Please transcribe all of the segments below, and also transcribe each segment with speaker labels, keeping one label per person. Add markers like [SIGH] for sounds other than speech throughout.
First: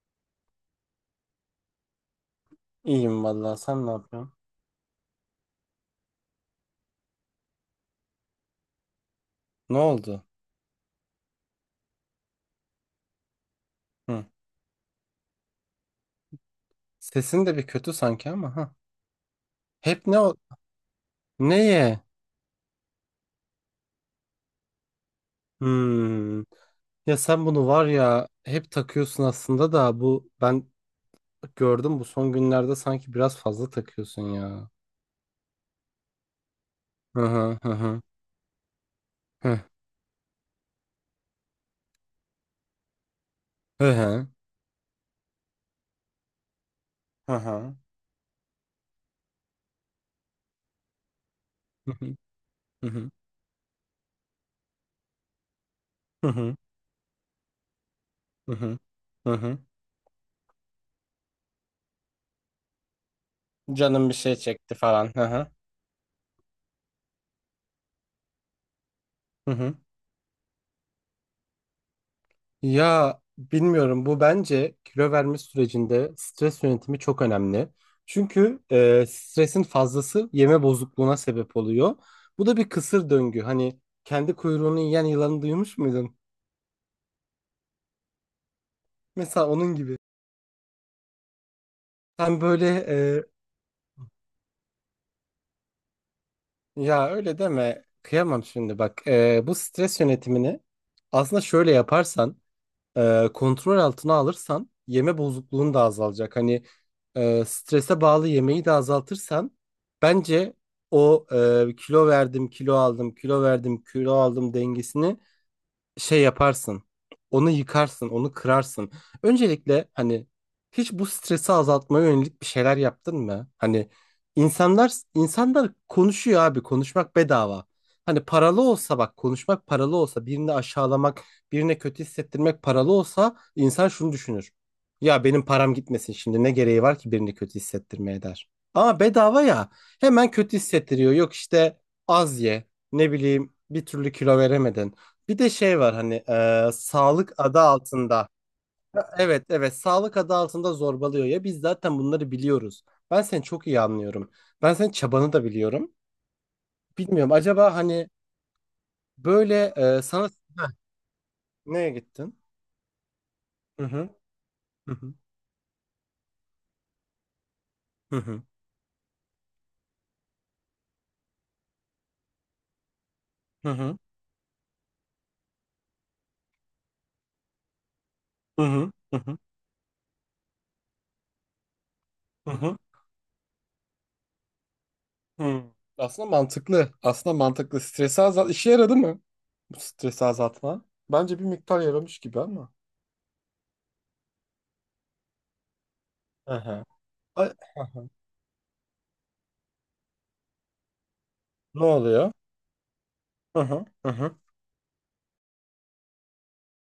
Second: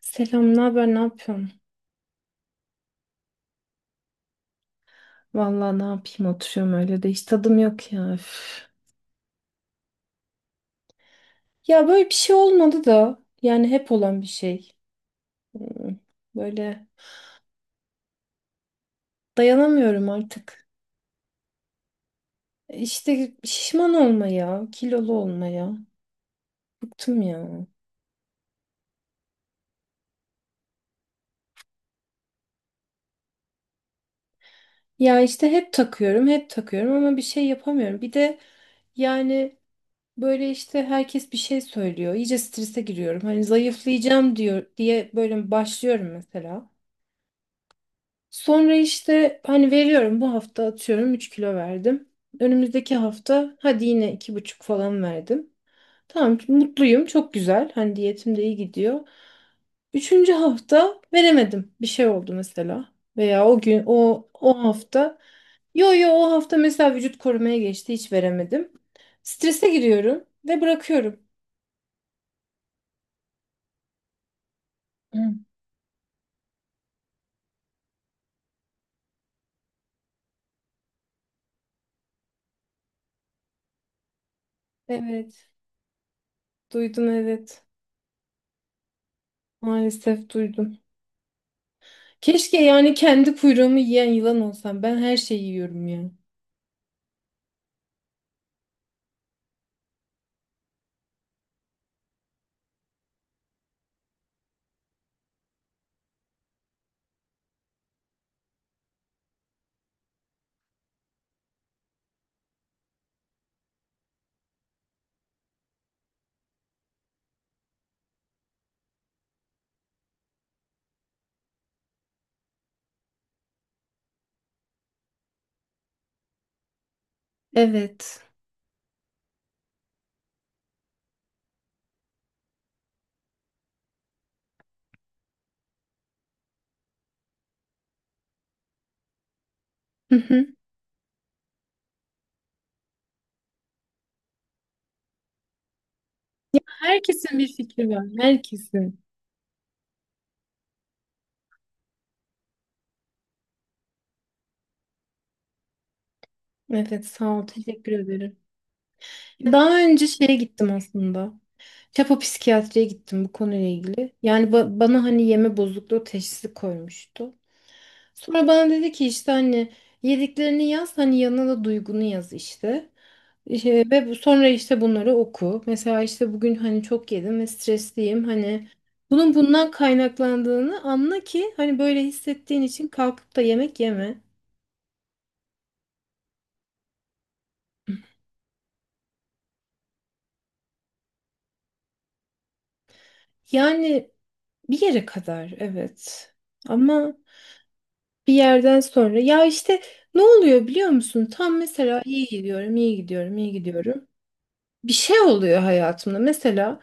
Speaker 1: Selam, ne haber, ne yapıyorsun?
Speaker 2: İyiyim vallahi, sen ne yapıyorsun?
Speaker 1: Vallahi ne yapayım oturuyorum öyle de hiç tadım yok ya. Üf.
Speaker 2: Ne oldu?
Speaker 1: Ya böyle bir şey olmadı da yani hep olan
Speaker 2: Hı.
Speaker 1: bir şey. Hmm, Böyle
Speaker 2: Sesin de bir kötü sanki ama, ha. Hep
Speaker 1: dayanamıyorum
Speaker 2: ne o
Speaker 1: artık.
Speaker 2: neye?
Speaker 1: İşte şişman olmaya, kilolu olmaya
Speaker 2: Hmm. Ya
Speaker 1: bıktım
Speaker 2: sen
Speaker 1: ya.
Speaker 2: bunu var ya hep takıyorsun aslında da, bu ben gördüm bu son günlerde sanki biraz fazla takıyorsun ya.
Speaker 1: Ya işte hep takıyorum, hep takıyorum ama bir
Speaker 2: Hı
Speaker 1: şey
Speaker 2: hı hı
Speaker 1: yapamıyorum.
Speaker 2: hı.
Speaker 1: Bir de yani
Speaker 2: Hı
Speaker 1: böyle işte herkes bir şey söylüyor. İyice strese giriyorum. Hani
Speaker 2: hı hı.
Speaker 1: zayıflayacağım diyor diye böyle başlıyorum mesela.
Speaker 2: Hı hı.
Speaker 1: Sonra işte hani veriyorum bu hafta atıyorum 3 kilo
Speaker 2: Hı
Speaker 1: verdim.
Speaker 2: hı. Hı
Speaker 1: Önümüzdeki
Speaker 2: hı.
Speaker 1: hafta hadi yine 2,5 falan verdim. Tamam mutluyum çok güzel hani diyetim de
Speaker 2: Hı
Speaker 1: iyi
Speaker 2: hı.
Speaker 1: gidiyor.
Speaker 2: Hı hı.
Speaker 1: Üçüncü hafta veremedim bir şey oldu mesela. Veya o gün
Speaker 2: Canım bir
Speaker 1: o
Speaker 2: şey
Speaker 1: o
Speaker 2: çekti falan.
Speaker 1: hafta
Speaker 2: Hı hı.
Speaker 1: yo yo o hafta mesela vücut korumaya geçti hiç veremedim.
Speaker 2: Hı
Speaker 1: Strese
Speaker 2: hı.
Speaker 1: giriyorum ve bırakıyorum.
Speaker 2: Ya bilmiyorum, bu bence kilo verme
Speaker 1: Hmm.
Speaker 2: sürecinde stres yönetimi çok önemli. Çünkü stresin fazlası yeme bozukluğuna sebep oluyor. Bu da bir kısır döngü. Hani kendi kuyruğunu yiyen yılanı
Speaker 1: Evet
Speaker 2: duymuş muydun?
Speaker 1: duydum evet
Speaker 2: Mesela onun gibi.
Speaker 1: maalesef duydum.
Speaker 2: Sen
Speaker 1: Keşke
Speaker 2: böyle
Speaker 1: yani
Speaker 2: e,
Speaker 1: kendi kuyruğumu yiyen yılan olsam. Ben her şeyi yiyorum ya.
Speaker 2: Ya öyle deme, kıyamam şimdi. Bak, e, bu stres yönetimini aslında şöyle yaparsan, kontrol altına alırsan yeme bozukluğun da azalacak. Hani strese bağlı yemeği de azaltırsan, bence o kilo verdim, kilo aldım, kilo verdim, kilo aldım dengesini şey yaparsın. Onu yıkarsın, onu kırarsın. Öncelikle hani hiç bu stresi azaltmaya yönelik bir şeyler yaptın mı? Hani insanlar insanlar konuşuyor abi, konuşmak bedava. Hani
Speaker 1: Evet.
Speaker 2: paralı olsa, bak, konuşmak paralı olsa, birini aşağılamak, birine kötü hissettirmek paralı olsa insan şunu düşünür: ya benim param gitmesin şimdi, ne gereği var ki birini kötü hissettirmeye, der. Ama bedava ya,
Speaker 1: Hı
Speaker 2: hemen
Speaker 1: hı.
Speaker 2: kötü hissettiriyor. Yok işte az ye, ne bileyim, bir türlü kilo veremedin. Bir de şey var hani, sağlık
Speaker 1: Herkesin bir
Speaker 2: adı
Speaker 1: fikri var.
Speaker 2: altında.
Speaker 1: Herkesin.
Speaker 2: Ha, evet, evet, sağlık adı altında zorbalıyor ya, biz zaten bunları biliyoruz. Ben seni çok iyi anlıyorum. Ben senin çabanı da biliyorum.
Speaker 1: Evet
Speaker 2: Bilmiyorum
Speaker 1: sağ ol.
Speaker 2: acaba
Speaker 1: Teşekkür
Speaker 2: hani
Speaker 1: ederim.
Speaker 2: böyle
Speaker 1: Daha
Speaker 2: e,
Speaker 1: önce
Speaker 2: sana
Speaker 1: şeye
Speaker 2: Heh,
Speaker 1: gittim aslında.
Speaker 2: neye
Speaker 1: Çapa
Speaker 2: gittin?
Speaker 1: psikiyatriye gittim bu konuyla
Speaker 2: Hı hı
Speaker 1: ilgili. Yani
Speaker 2: hı
Speaker 1: bana
Speaker 2: hı
Speaker 1: hani yeme bozukluğu teşhisi koymuştu.
Speaker 2: hı
Speaker 1: Sonra bana dedi ki işte hani yediklerini yaz hani yanına da duygunu yaz işte.
Speaker 2: hı
Speaker 1: İşte
Speaker 2: hı
Speaker 1: ve sonra işte bunları oku. Mesela işte bugün hani çok yedim ve stresliyim.
Speaker 2: hı
Speaker 1: Hani
Speaker 2: hı hı
Speaker 1: bunun
Speaker 2: hı
Speaker 1: bundan kaynaklandığını anla ki hani böyle
Speaker 2: hı hı,
Speaker 1: hissettiğin
Speaker 2: hı.
Speaker 1: için kalkıp da yemek yeme.
Speaker 2: Hı. Aslında mantıklı. Aslında mantıklı. Stresi azalt. İşe yaradı mı? Bu stresi azaltma. Bence bir miktar yaramış gibi ama.
Speaker 1: Yani bir yere kadar evet.
Speaker 2: Hı hı.
Speaker 1: Ama
Speaker 2: Ay, aha.
Speaker 1: bir yerden sonra ya işte ne oluyor biliyor musun? Tam
Speaker 2: Ne
Speaker 1: mesela iyi
Speaker 2: oluyor?
Speaker 1: gidiyorum, iyi gidiyorum, iyi
Speaker 2: Hı hı.
Speaker 1: gidiyorum.
Speaker 2: Hı hı.
Speaker 1: Bir şey oluyor hayatımda. Mesela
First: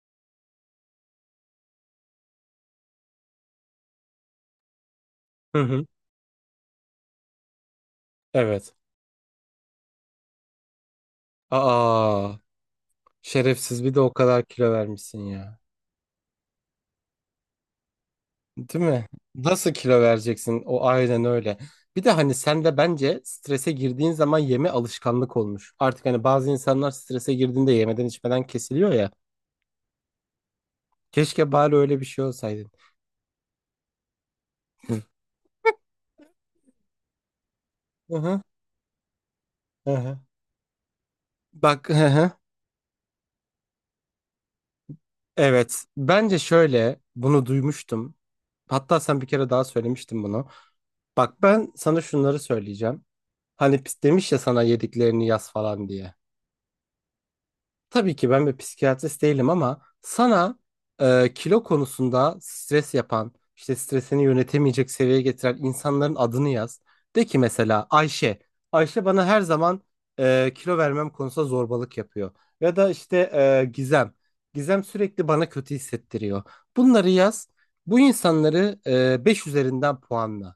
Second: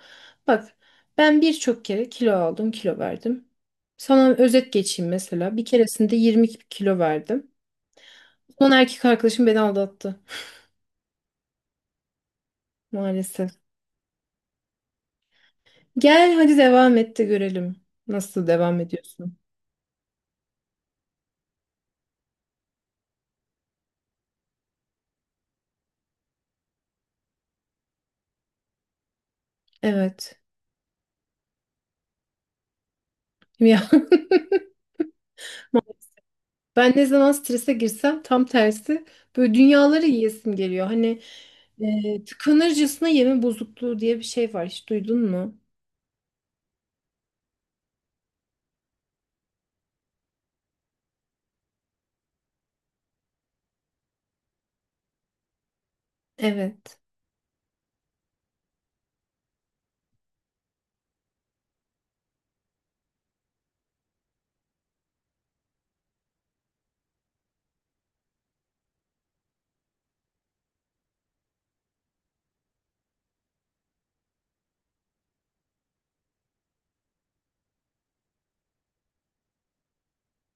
Speaker 1: bak ben birçok kere kilo aldım, kilo verdim. Sana özet geçeyim mesela.
Speaker 2: Hı
Speaker 1: Bir
Speaker 2: hı.
Speaker 1: keresinde 20 kilo verdim. Son
Speaker 2: Evet.
Speaker 1: erkek arkadaşım beni aldattı
Speaker 2: Aa,
Speaker 1: maalesef.
Speaker 2: şerefsiz, bir de o kadar kilo vermişsin ya.
Speaker 1: Gel hadi devam et de görelim. Nasıl devam
Speaker 2: Değil mi?
Speaker 1: ediyorsun?
Speaker 2: Nasıl kilo vereceksin? O aynen öyle. Bir de hani sen de bence strese girdiğin zaman yeme alışkanlık olmuş. Artık hani bazı insanlar strese girdiğinde yemeden içmeden kesiliyor ya.
Speaker 1: Evet.
Speaker 2: Keşke bari öyle bir şey olsaydın.
Speaker 1: Ya [LAUGHS] ben ne zaman strese
Speaker 2: Hı
Speaker 1: girsem
Speaker 2: hı.
Speaker 1: tam tersi böyle
Speaker 2: Hı
Speaker 1: dünyaları
Speaker 2: hı.
Speaker 1: yiyesim geliyor. Hani
Speaker 2: Bak, hı hı.
Speaker 1: tıkanırcasına yeme bozukluğu diye bir şey var. Hiç duydun mu?
Speaker 2: Evet. Bence şöyle, bunu duymuştum. Hatta sen bir kere daha söylemiştin bunu. Bak, ben sana şunları söyleyeceğim. Hani demiş ya sana yediklerini yaz falan diye.
Speaker 1: Evet.
Speaker 2: Tabii ki ben bir psikiyatrist değilim ama sana kilo konusunda stres yapan, işte stresini yönetemeyecek seviyeye getiren insanların adını yaz. De ki mesela Ayşe. Ayşe bana her zaman kilo vermem konusunda zorbalık yapıyor. Ya da işte Gizem. Gizem sürekli bana kötü hissettiriyor. Bunları yaz. Bu insanları 5 üzerinden puanla.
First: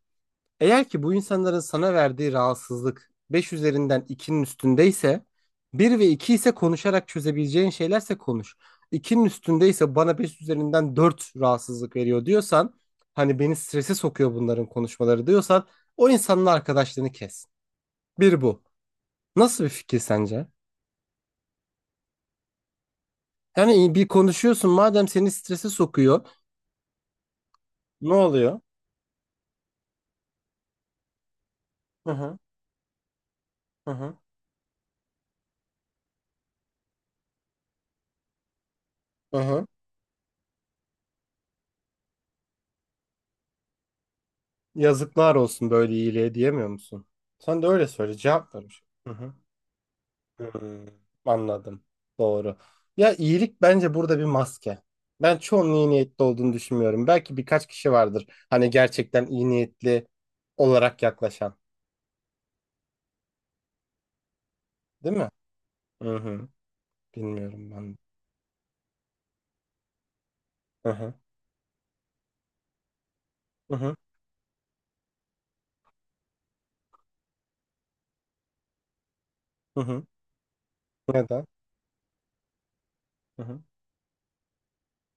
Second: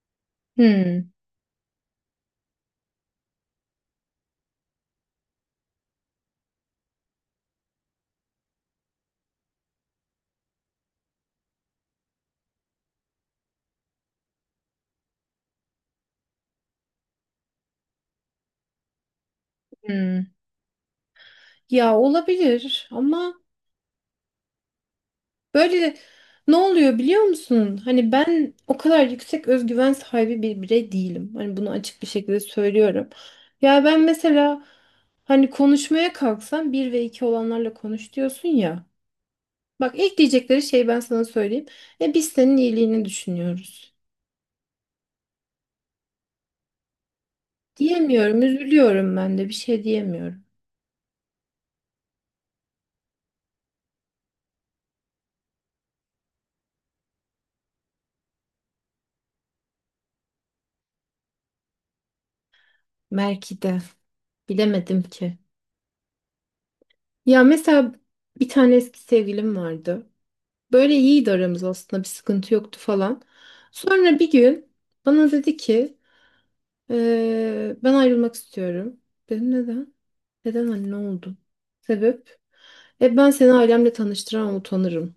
Speaker 2: Eğer ki
Speaker 1: Hmm.
Speaker 2: bu insanların sana verdiği rahatsızlık 5 üzerinden 2'nin üstündeyse, bir ve 2 ise konuşarak çözebileceğin şeylerse, konuş. 2'nin üstündeyse, bana 5 üzerinden 4 rahatsızlık veriyor diyorsan, hani beni strese sokuyor bunların konuşmaları diyorsan, o insanın arkadaşlığını kes. Bir bu. Nasıl bir fikir
Speaker 1: Hmm.
Speaker 2: sence?
Speaker 1: Ya olabilir ama
Speaker 2: Yani bir konuşuyorsun, madem seni strese
Speaker 1: böyle
Speaker 2: sokuyor.
Speaker 1: ne oluyor biliyor musun? Hani
Speaker 2: Ne
Speaker 1: ben
Speaker 2: oluyor?
Speaker 1: o kadar yüksek özgüven sahibi bir birey değilim. Hani bunu açık bir
Speaker 2: Hı
Speaker 1: şekilde
Speaker 2: hı
Speaker 1: söylüyorum. Ya
Speaker 2: hı
Speaker 1: ben
Speaker 2: hı.
Speaker 1: mesela hani konuşmaya kalksam bir ve iki olanlarla konuş diyorsun ya.
Speaker 2: Hı hı.
Speaker 1: Bak ilk diyecekleri şey ben sana söyleyeyim. E biz senin iyiliğini düşünüyoruz.
Speaker 2: Yazıklar olsun böyle iyiliğe, diyemiyor musun? Sen de öyle söyle,
Speaker 1: Diyemiyorum,
Speaker 2: cevap ver. Hı
Speaker 1: üzülüyorum
Speaker 2: hı.
Speaker 1: ben de bir şey diyemiyorum.
Speaker 2: Hmm, anladım. Doğru. Ya, iyilik bence burada bir maske. Ben çoğunun iyi niyetli olduğunu düşünmüyorum. Belki birkaç kişi vardır, hani gerçekten iyi niyetli olarak yaklaşan.
Speaker 1: Belki de bilemedim
Speaker 2: Değil mi?
Speaker 1: ki.
Speaker 2: Hı hı.
Speaker 1: Ya
Speaker 2: Bilmiyorum
Speaker 1: mesela
Speaker 2: ben.
Speaker 1: bir tane eski sevgilim vardı.
Speaker 2: Hı
Speaker 1: Böyle
Speaker 2: hı.
Speaker 1: iyiydi aramız aslında bir sıkıntı yoktu falan.
Speaker 2: Hı hı.
Speaker 1: Sonra bir gün bana dedi ki Ben ayrılmak istiyorum. Dedim
Speaker 2: Hı
Speaker 1: neden?
Speaker 2: hı.
Speaker 1: Neden anne ne oldu?
Speaker 2: Neden?
Speaker 1: Sebep? E ben
Speaker 2: Hı
Speaker 1: seni
Speaker 2: hı.
Speaker 1: ailemle tanıştıramam utanırım.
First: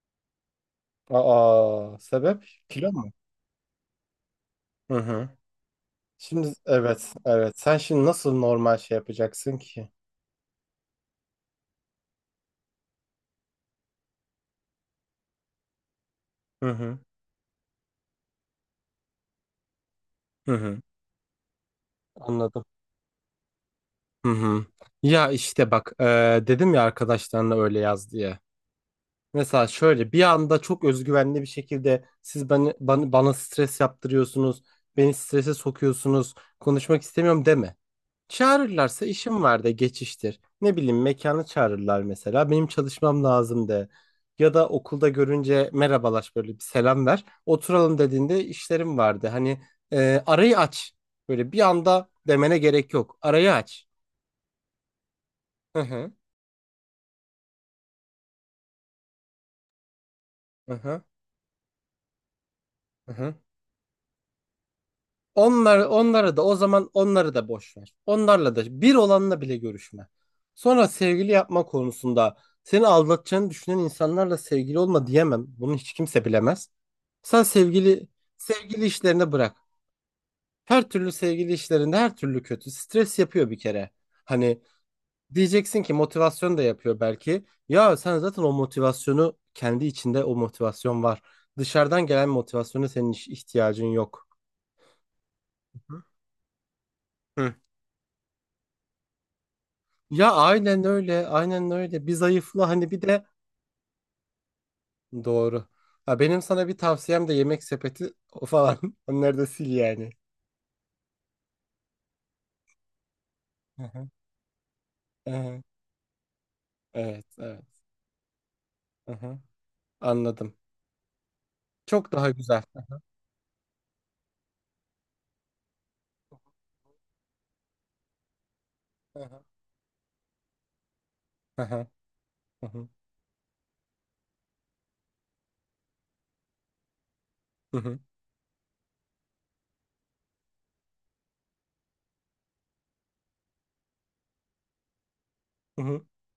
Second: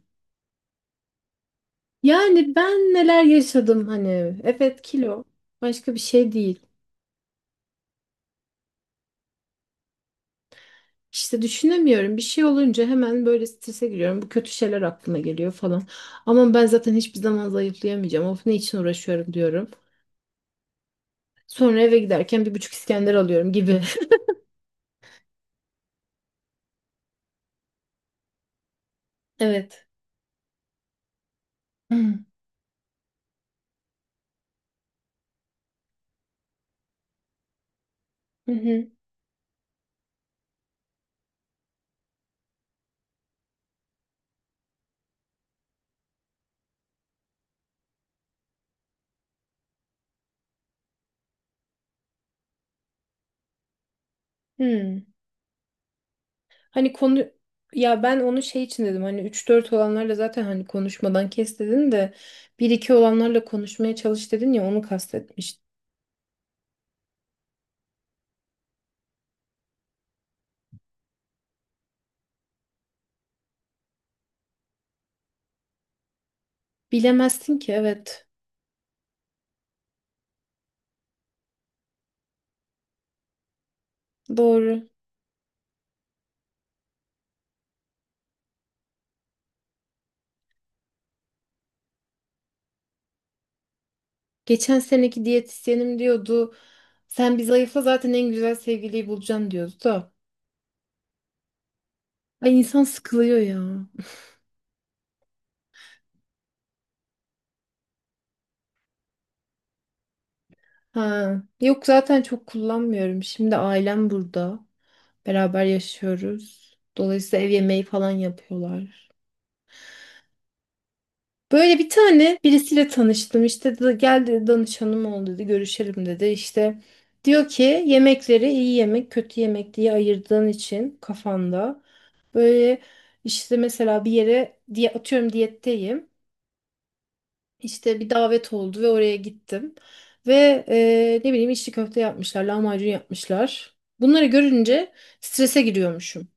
Speaker 2: Aa, sebep
Speaker 1: Yani ben
Speaker 2: kilo mu?
Speaker 1: neler yaşadım hani. Evet
Speaker 2: Hı
Speaker 1: kilo
Speaker 2: hı.
Speaker 1: başka bir şey
Speaker 2: Şimdi
Speaker 1: değil.
Speaker 2: evet, evet. Sen şimdi nasıl normal şey yapacaksın ki?
Speaker 1: İşte düşünemiyorum. Bir şey olunca hemen böyle strese giriyorum. Bu kötü şeyler aklıma geliyor falan. Ama ben
Speaker 2: Hı
Speaker 1: zaten
Speaker 2: hı.
Speaker 1: hiçbir zaman zayıflayamayacağım. Of ne için uğraşıyorum diyorum.
Speaker 2: Hı hı.
Speaker 1: Sonra eve giderken bir
Speaker 2: Anladım.
Speaker 1: buçuk İskender alıyorum gibi.
Speaker 2: Hı hı. Ya işte bak, dedim ya arkadaşlarına öyle yaz diye. Mesela
Speaker 1: Evet.
Speaker 2: şöyle bir anda çok özgüvenli bir şekilde,
Speaker 1: Hmm.
Speaker 2: siz bana stres yaptırıyorsunuz, beni strese sokuyorsunuz, konuşmak istemiyorum, deme.
Speaker 1: Hı hı.
Speaker 2: Çağırırlarsa işim var de, geçiştir. Ne bileyim, mekanı çağırırlar mesela, benim çalışmam lazım de. Ya da okulda görünce merhabalaş, böyle bir selam ver. Oturalım dediğinde işlerim vardı. Hani arayı aç. Böyle bir anda demene gerek yok. Arayı aç.
Speaker 1: Hmm.
Speaker 2: Hı hı.
Speaker 1: Hani konu ya ben onu şey için dedim hani üç dört olanlarla zaten hani
Speaker 2: Hı hı.
Speaker 1: konuşmadan kes dedin de bir iki
Speaker 2: Hı hı.
Speaker 1: olanlarla konuşmaya çalış dedin ya onu kastetmiş.
Speaker 2: Onları da o zaman, onları da boş ver. Onlarla da, bir olanla bile görüşme. Sonra sevgili yapma konusunda, seni aldatacağını düşünen insanlarla sevgili olma, diyemem. Bunu hiç kimse bilemez. Sen
Speaker 1: Bilemezsin ki
Speaker 2: sevgili
Speaker 1: evet
Speaker 2: sevgili işlerini bırak. Her türlü sevgili işlerinde her türlü kötü. Stres yapıyor bir kere. Hani
Speaker 1: doğru.
Speaker 2: diyeceksin ki motivasyon da yapıyor belki. Ya sen zaten o motivasyonu kendi içinde, o motivasyon var. Dışarıdan gelen motivasyona senin ihtiyacın yok.
Speaker 1: Geçen seneki diyetisyenim diyordu sen bir
Speaker 2: Hı.
Speaker 1: zayıfla zaten en güzel sevgiliyi bulacaksın diyordu da.
Speaker 2: Ya aynen öyle, aynen öyle. Bir
Speaker 1: Ay
Speaker 2: zayıfla,
Speaker 1: insan
Speaker 2: hani bir de
Speaker 1: sıkılıyor ya.
Speaker 2: doğru. Ha, benim sana bir tavsiyem de, yemek sepeti o falan. [LAUGHS] Onları da sil yani.
Speaker 1: Ha. Yok zaten çok kullanmıyorum. Şimdi
Speaker 2: Hı hı,
Speaker 1: ailem burada.
Speaker 2: hı hı.
Speaker 1: Beraber yaşıyoruz.
Speaker 2: Evet,
Speaker 1: Dolayısıyla ev
Speaker 2: evet.
Speaker 1: yemeği falan yapıyorlar.
Speaker 2: Hı hı. Anladım.
Speaker 1: Böyle bir
Speaker 2: Çok daha
Speaker 1: tane
Speaker 2: güzel.
Speaker 1: birisiyle tanıştım. İşte geldi danışanım oldu dedi. Görüşelim dedi. İşte diyor ki yemekleri iyi yemek,
Speaker 2: Hı
Speaker 1: kötü
Speaker 2: hı,
Speaker 1: yemek diye ayırdığın için
Speaker 2: hı
Speaker 1: kafanda
Speaker 2: hı, hı
Speaker 1: böyle
Speaker 2: hı,
Speaker 1: işte mesela bir yere diye atıyorum diyetteyim.
Speaker 2: hı hı,
Speaker 1: İşte bir davet oldu ve oraya gittim. Ve ne bileyim içli köfte yapmışlar, lahmacun yapmışlar. Bunları görünce strese
Speaker 2: hı hı.
Speaker 1: giriyormuşum.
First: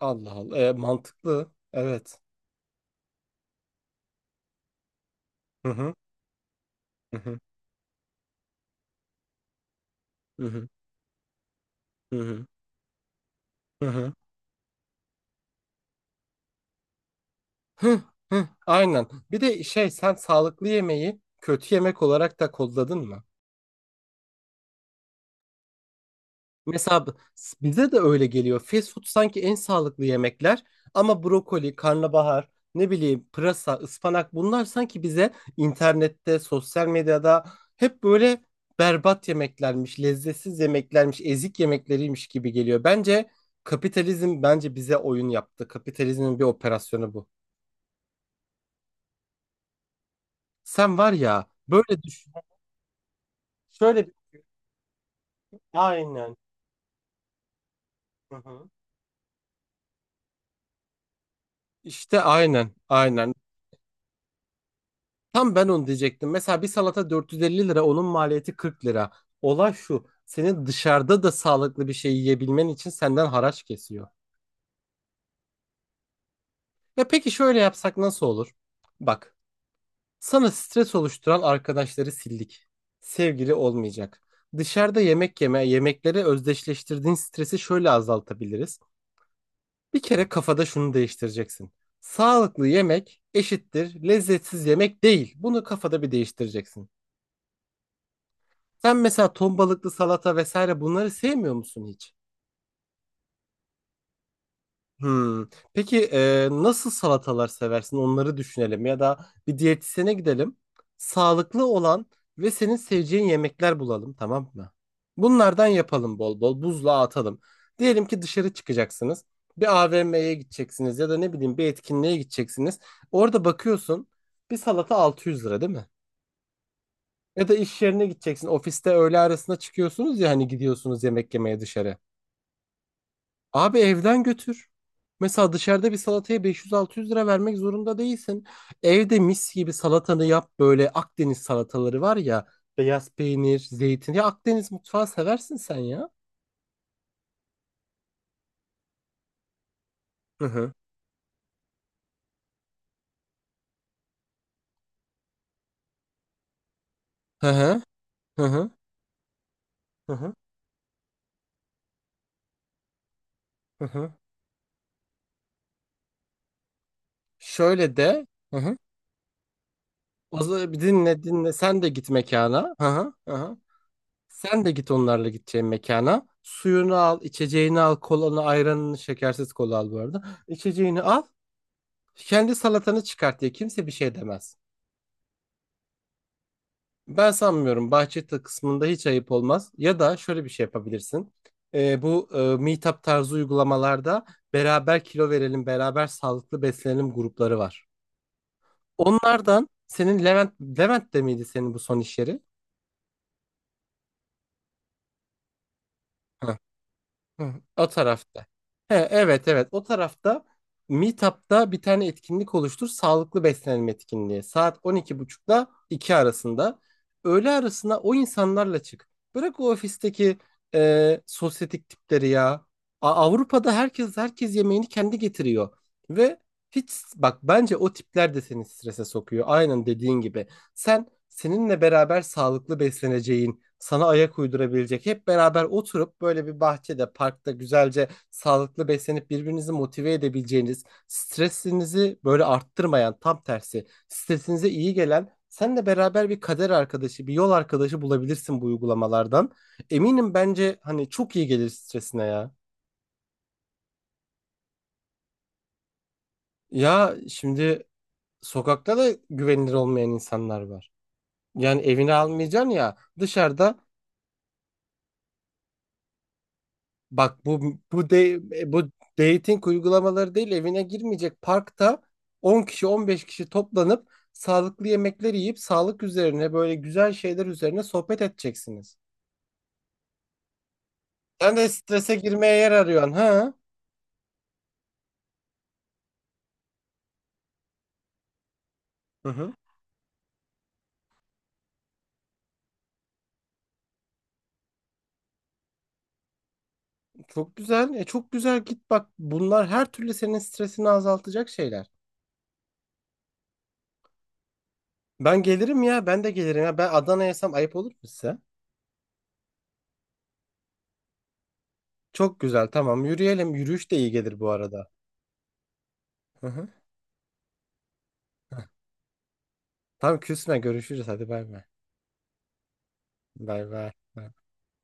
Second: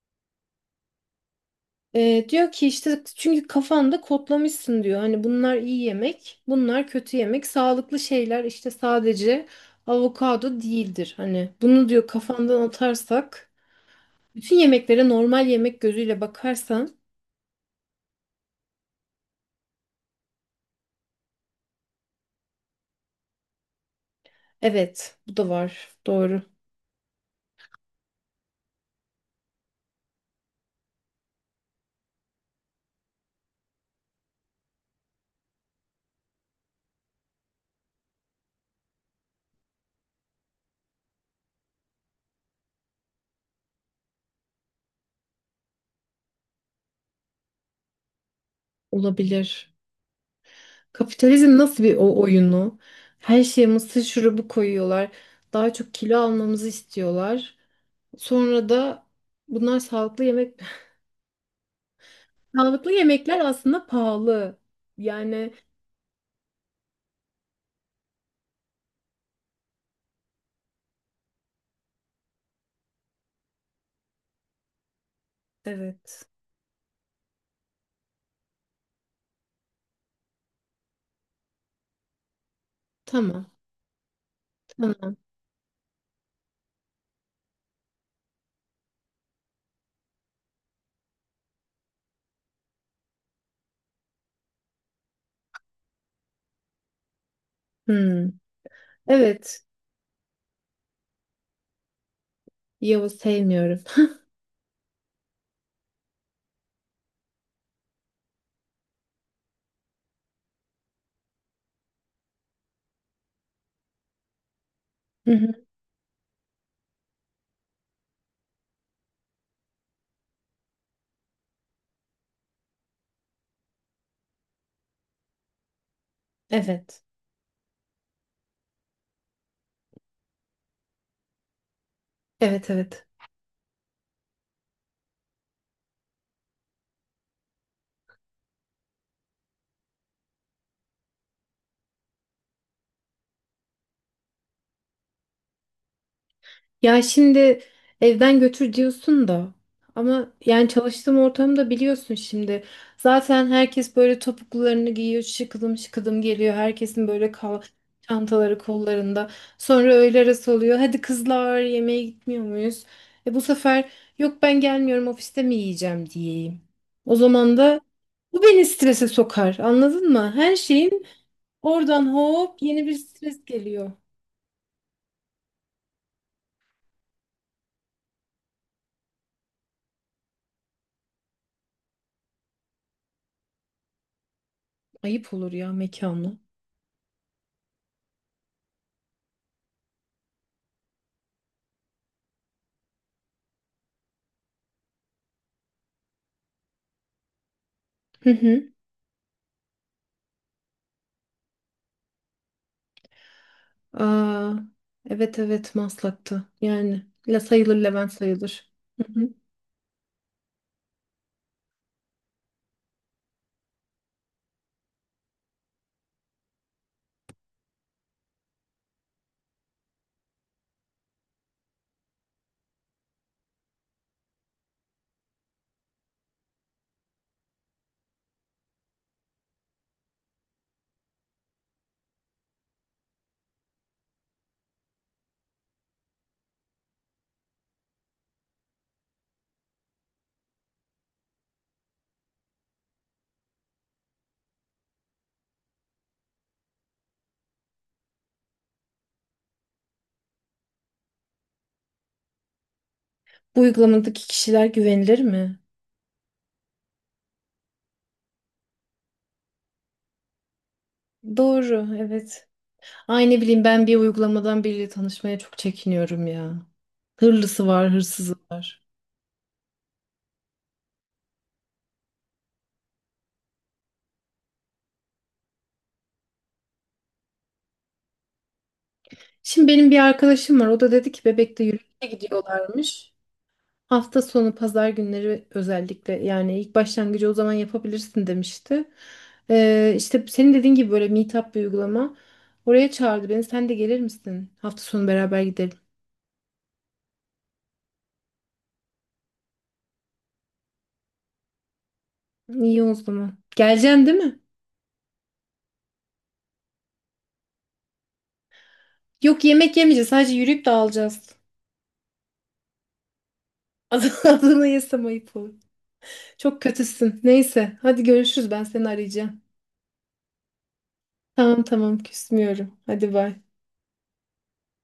Speaker 2: Allah Allah. E, mantıklı. Evet.
Speaker 1: Diyor ki işte çünkü kafanda kodlamışsın diyor. Hani bunlar
Speaker 2: Hı
Speaker 1: iyi
Speaker 2: hı,
Speaker 1: yemek, bunlar kötü
Speaker 2: hı hı,
Speaker 1: yemek. Sağlıklı şeyler işte sadece
Speaker 2: hı
Speaker 1: avokado
Speaker 2: hı,
Speaker 1: değildir. Hani bunu diyor
Speaker 2: hı hı,
Speaker 1: kafandan atarsak,
Speaker 2: hı hı.
Speaker 1: bütün yemeklere normal yemek gözüyle bakarsan,
Speaker 2: Hı, hı. Aynen. Bir de şey, sen sağlıklı yemeği kötü yemek olarak da kodladın mı?
Speaker 1: evet, bu da var. Doğru.
Speaker 2: Mesela bize de öyle geliyor. Fast food sanki en sağlıklı yemekler ama brokoli, karnabahar, ne bileyim pırasa, ıspanak, bunlar sanki bize internette, sosyal medyada hep böyle berbat yemeklermiş, lezzetsiz yemeklermiş, ezik yemekleriymiş gibi geliyor. Bence kapitalizm, bence bize oyun yaptı. Kapitalizmin bir operasyonu bu.
Speaker 1: Olabilir.
Speaker 2: Sen var ya
Speaker 1: Kapitalizm nasıl bir
Speaker 2: böyle
Speaker 1: o
Speaker 2: düşün.
Speaker 1: oyunu? Her şeye mısır
Speaker 2: Şöyle bir
Speaker 1: şurubu koyuyorlar. Daha çok kilo
Speaker 2: aynen.
Speaker 1: almamızı istiyorlar.
Speaker 2: Hı
Speaker 1: Sonra
Speaker 2: hı.
Speaker 1: da bunlar sağlıklı yemek.
Speaker 2: İşte aynen,
Speaker 1: Sağlıklı
Speaker 2: aynen.
Speaker 1: yemekler aslında pahalı. Yani
Speaker 2: Tam ben onu diyecektim. Mesela bir salata 450 lira, onun maliyeti 40 lira. Olay şu, senin dışarıda da sağlıklı bir şey yiyebilmen için senden haraç kesiyor.
Speaker 1: evet.
Speaker 2: Ya peki şöyle yapsak nasıl olur? Bak, sana stres oluşturan arkadaşları sildik.
Speaker 1: Tamam.
Speaker 2: Sevgili olmayacak. Dışarıda
Speaker 1: Tamam.
Speaker 2: yemek yeme, yemekleri özdeşleştirdiğin stresi şöyle azaltabiliriz. Bir kere kafada şunu değiştireceksin: sağlıklı yemek eşittir lezzetsiz yemek, değil. Bunu kafada bir değiştireceksin.
Speaker 1: Hmm.
Speaker 2: Sen mesela ton
Speaker 1: Evet.
Speaker 2: balıklı salata vesaire, bunları sevmiyor musun hiç?
Speaker 1: Yavuz sevmiyorum.
Speaker 2: Hmm. Peki nasıl salatalar seversin? Onları düşünelim ya da bir diyetisyene gidelim. Sağlıklı olan ve senin seveceğin yemekler bulalım, tamam mı?
Speaker 1: [LAUGHS] Hı hı.
Speaker 2: Bunlardan yapalım bol bol. Buzluğa atalım. Diyelim ki dışarı çıkacaksınız. Bir AVM'ye gideceksiniz ya da ne bileyim bir etkinliğe gideceksiniz. Orada bakıyorsun, bir salata 600 lira, değil mi?
Speaker 1: Evet.
Speaker 2: Ya da iş yerine gideceksin. Ofiste öğle arasına çıkıyorsunuz ya, hani gidiyorsunuz yemek yemeye dışarı.
Speaker 1: Evet evet.
Speaker 2: Abi, evden götür. Mesela dışarıda bir salataya 500-600 lira vermek zorunda değilsin. Evde mis gibi salatanı yap, böyle Akdeniz salataları var ya. Beyaz peynir, zeytin. Ya Akdeniz mutfağı seversin sen ya.
Speaker 1: Ya şimdi evden götür diyorsun da ama
Speaker 2: Hı
Speaker 1: yani
Speaker 2: hı.
Speaker 1: çalıştığım ortamda biliyorsun şimdi zaten herkes böyle topuklularını giyiyor şıkıdım şıkıdım geliyor herkesin böyle
Speaker 2: Hı
Speaker 1: kal
Speaker 2: hı. Hı
Speaker 1: çantaları
Speaker 2: hı.
Speaker 1: kollarında sonra
Speaker 2: Hı
Speaker 1: öğle
Speaker 2: hı.
Speaker 1: arası oluyor hadi kızlar yemeğe gitmiyor muyuz? E bu
Speaker 2: Hı
Speaker 1: sefer
Speaker 2: hı.
Speaker 1: yok ben gelmiyorum ofiste mi yiyeceğim diyeyim. O zaman da
Speaker 2: Şöyle de.
Speaker 1: bu
Speaker 2: Hı
Speaker 1: beni
Speaker 2: hı.
Speaker 1: strese sokar anladın mı?
Speaker 2: O
Speaker 1: Her
Speaker 2: zaman bir
Speaker 1: şeyin
Speaker 2: dinle dinle. Sen de git
Speaker 1: oradan hop
Speaker 2: mekana. Hı
Speaker 1: yeni bir
Speaker 2: hı. Hı
Speaker 1: stres
Speaker 2: hı.
Speaker 1: geliyor.
Speaker 2: Sen de git onlarla gideceğin mekana. Suyunu al, içeceğini al, kolanı, ayranını, şekersiz kola al bu arada. İçeceğini al. Kendi salatanı çıkart diye kimse bir şey demez.
Speaker 1: Ayıp olur ya mekanla.
Speaker 2: Ben sanmıyorum, bahçe kısmında hiç ayıp olmaz. Ya da şöyle bir şey yapabilirsin. Bu Meetup tarzı uygulamalarda beraber kilo verelim, beraber sağlıklı beslenelim grupları var.
Speaker 1: Hı hı.
Speaker 2: Onlardan senin Levent, Levent de miydi senin bu son iş yeri?
Speaker 1: Aa, evet evet Maslak'ta.
Speaker 2: Hı.
Speaker 1: Yani la
Speaker 2: Hı,
Speaker 1: sayılır
Speaker 2: o
Speaker 1: Levent
Speaker 2: tarafta.
Speaker 1: sayılır.
Speaker 2: He,
Speaker 1: Hı hı.
Speaker 2: evet evet, o tarafta Meetup'ta bir tane etkinlik oluştur. Sağlıklı beslenme etkinliği. Saat on iki buçukla 2 arasında. Öğle arasında o insanlarla çık. Bırak o ofisteki sosyetik tipleri ya. Avrupa'da herkes herkes yemeğini kendi getiriyor. Ve hiç, bak, bence o tipler de seni strese sokuyor. Aynen dediğin gibi. Sen seninle beraber sağlıklı besleneceğin, sana ayak uydurabilecek, hep beraber oturup böyle bir bahçede, parkta güzelce sağlıklı beslenip birbirinizi motive edebileceğiniz, stresinizi böyle arttırmayan, tam tersi, stresinize iyi gelen, seninle beraber bir kader arkadaşı, bir yol arkadaşı bulabilirsin bu uygulamalardan. Eminim bence hani çok iyi gelir stresine ya.
Speaker 1: Bu uygulamadaki kişiler güvenilir mi?
Speaker 2: Ya şimdi, sokakta da güvenilir olmayan insanlar var. Yani
Speaker 1: Doğru,
Speaker 2: evine
Speaker 1: evet.
Speaker 2: almayacaksın ya,
Speaker 1: Ay ne bileyim
Speaker 2: dışarıda.
Speaker 1: ben bir uygulamadan biriyle tanışmaya çok çekiniyorum ya.
Speaker 2: Bak
Speaker 1: Hırlısı
Speaker 2: bu
Speaker 1: var,
Speaker 2: bu
Speaker 1: hırsızı
Speaker 2: de,
Speaker 1: var.
Speaker 2: Bu dating uygulamaları değil, evine girmeyecek, parkta 10 kişi 15 kişi toplanıp sağlıklı yemekler yiyip sağlık üzerine, böyle güzel şeyler üzerine sohbet edeceksiniz.
Speaker 1: Şimdi benim bir arkadaşım var. O da dedi ki
Speaker 2: Sen
Speaker 1: Bebek'te
Speaker 2: de
Speaker 1: yürüyüşe
Speaker 2: strese girmeye yer
Speaker 1: gidiyorlarmış.
Speaker 2: arıyorsun ha?
Speaker 1: Hafta sonu pazar günleri özellikle yani ilk başlangıcı o zaman yapabilirsin demişti.
Speaker 2: Hı hı.
Speaker 1: İşte senin dediğin gibi böyle meetup bir uygulama. Oraya çağırdı beni. Sen de gelir misin? Hafta sonu beraber gidelim.
Speaker 2: Çok güzel. E çok güzel, git bak. Bunlar her türlü senin stresini azaltacak şeyler.
Speaker 1: İyi o zaman. Geleceksin değil mi?
Speaker 2: Ben gelirim ya. Ben de gelirim ya. Ben Adana'yaysam ayıp olur mu size?
Speaker 1: Yok yemek yemeyeceğiz. Sadece yürüyüp dağılacağız.
Speaker 2: Çok güzel. Tamam, yürüyelim. Yürüyüş de iyi
Speaker 1: [LAUGHS]
Speaker 2: gelir bu
Speaker 1: Adını
Speaker 2: arada.
Speaker 1: yesem ayıp olur.
Speaker 2: Hı
Speaker 1: Çok
Speaker 2: hı.
Speaker 1: kötüsün. Neyse. Hadi görüşürüz. Ben seni arayacağım.
Speaker 2: Tamam, küsme, görüşürüz. Hadi, bay bay.
Speaker 1: Tamam tamam küsmüyorum. Hadi bay.
Speaker 2: Bay bay.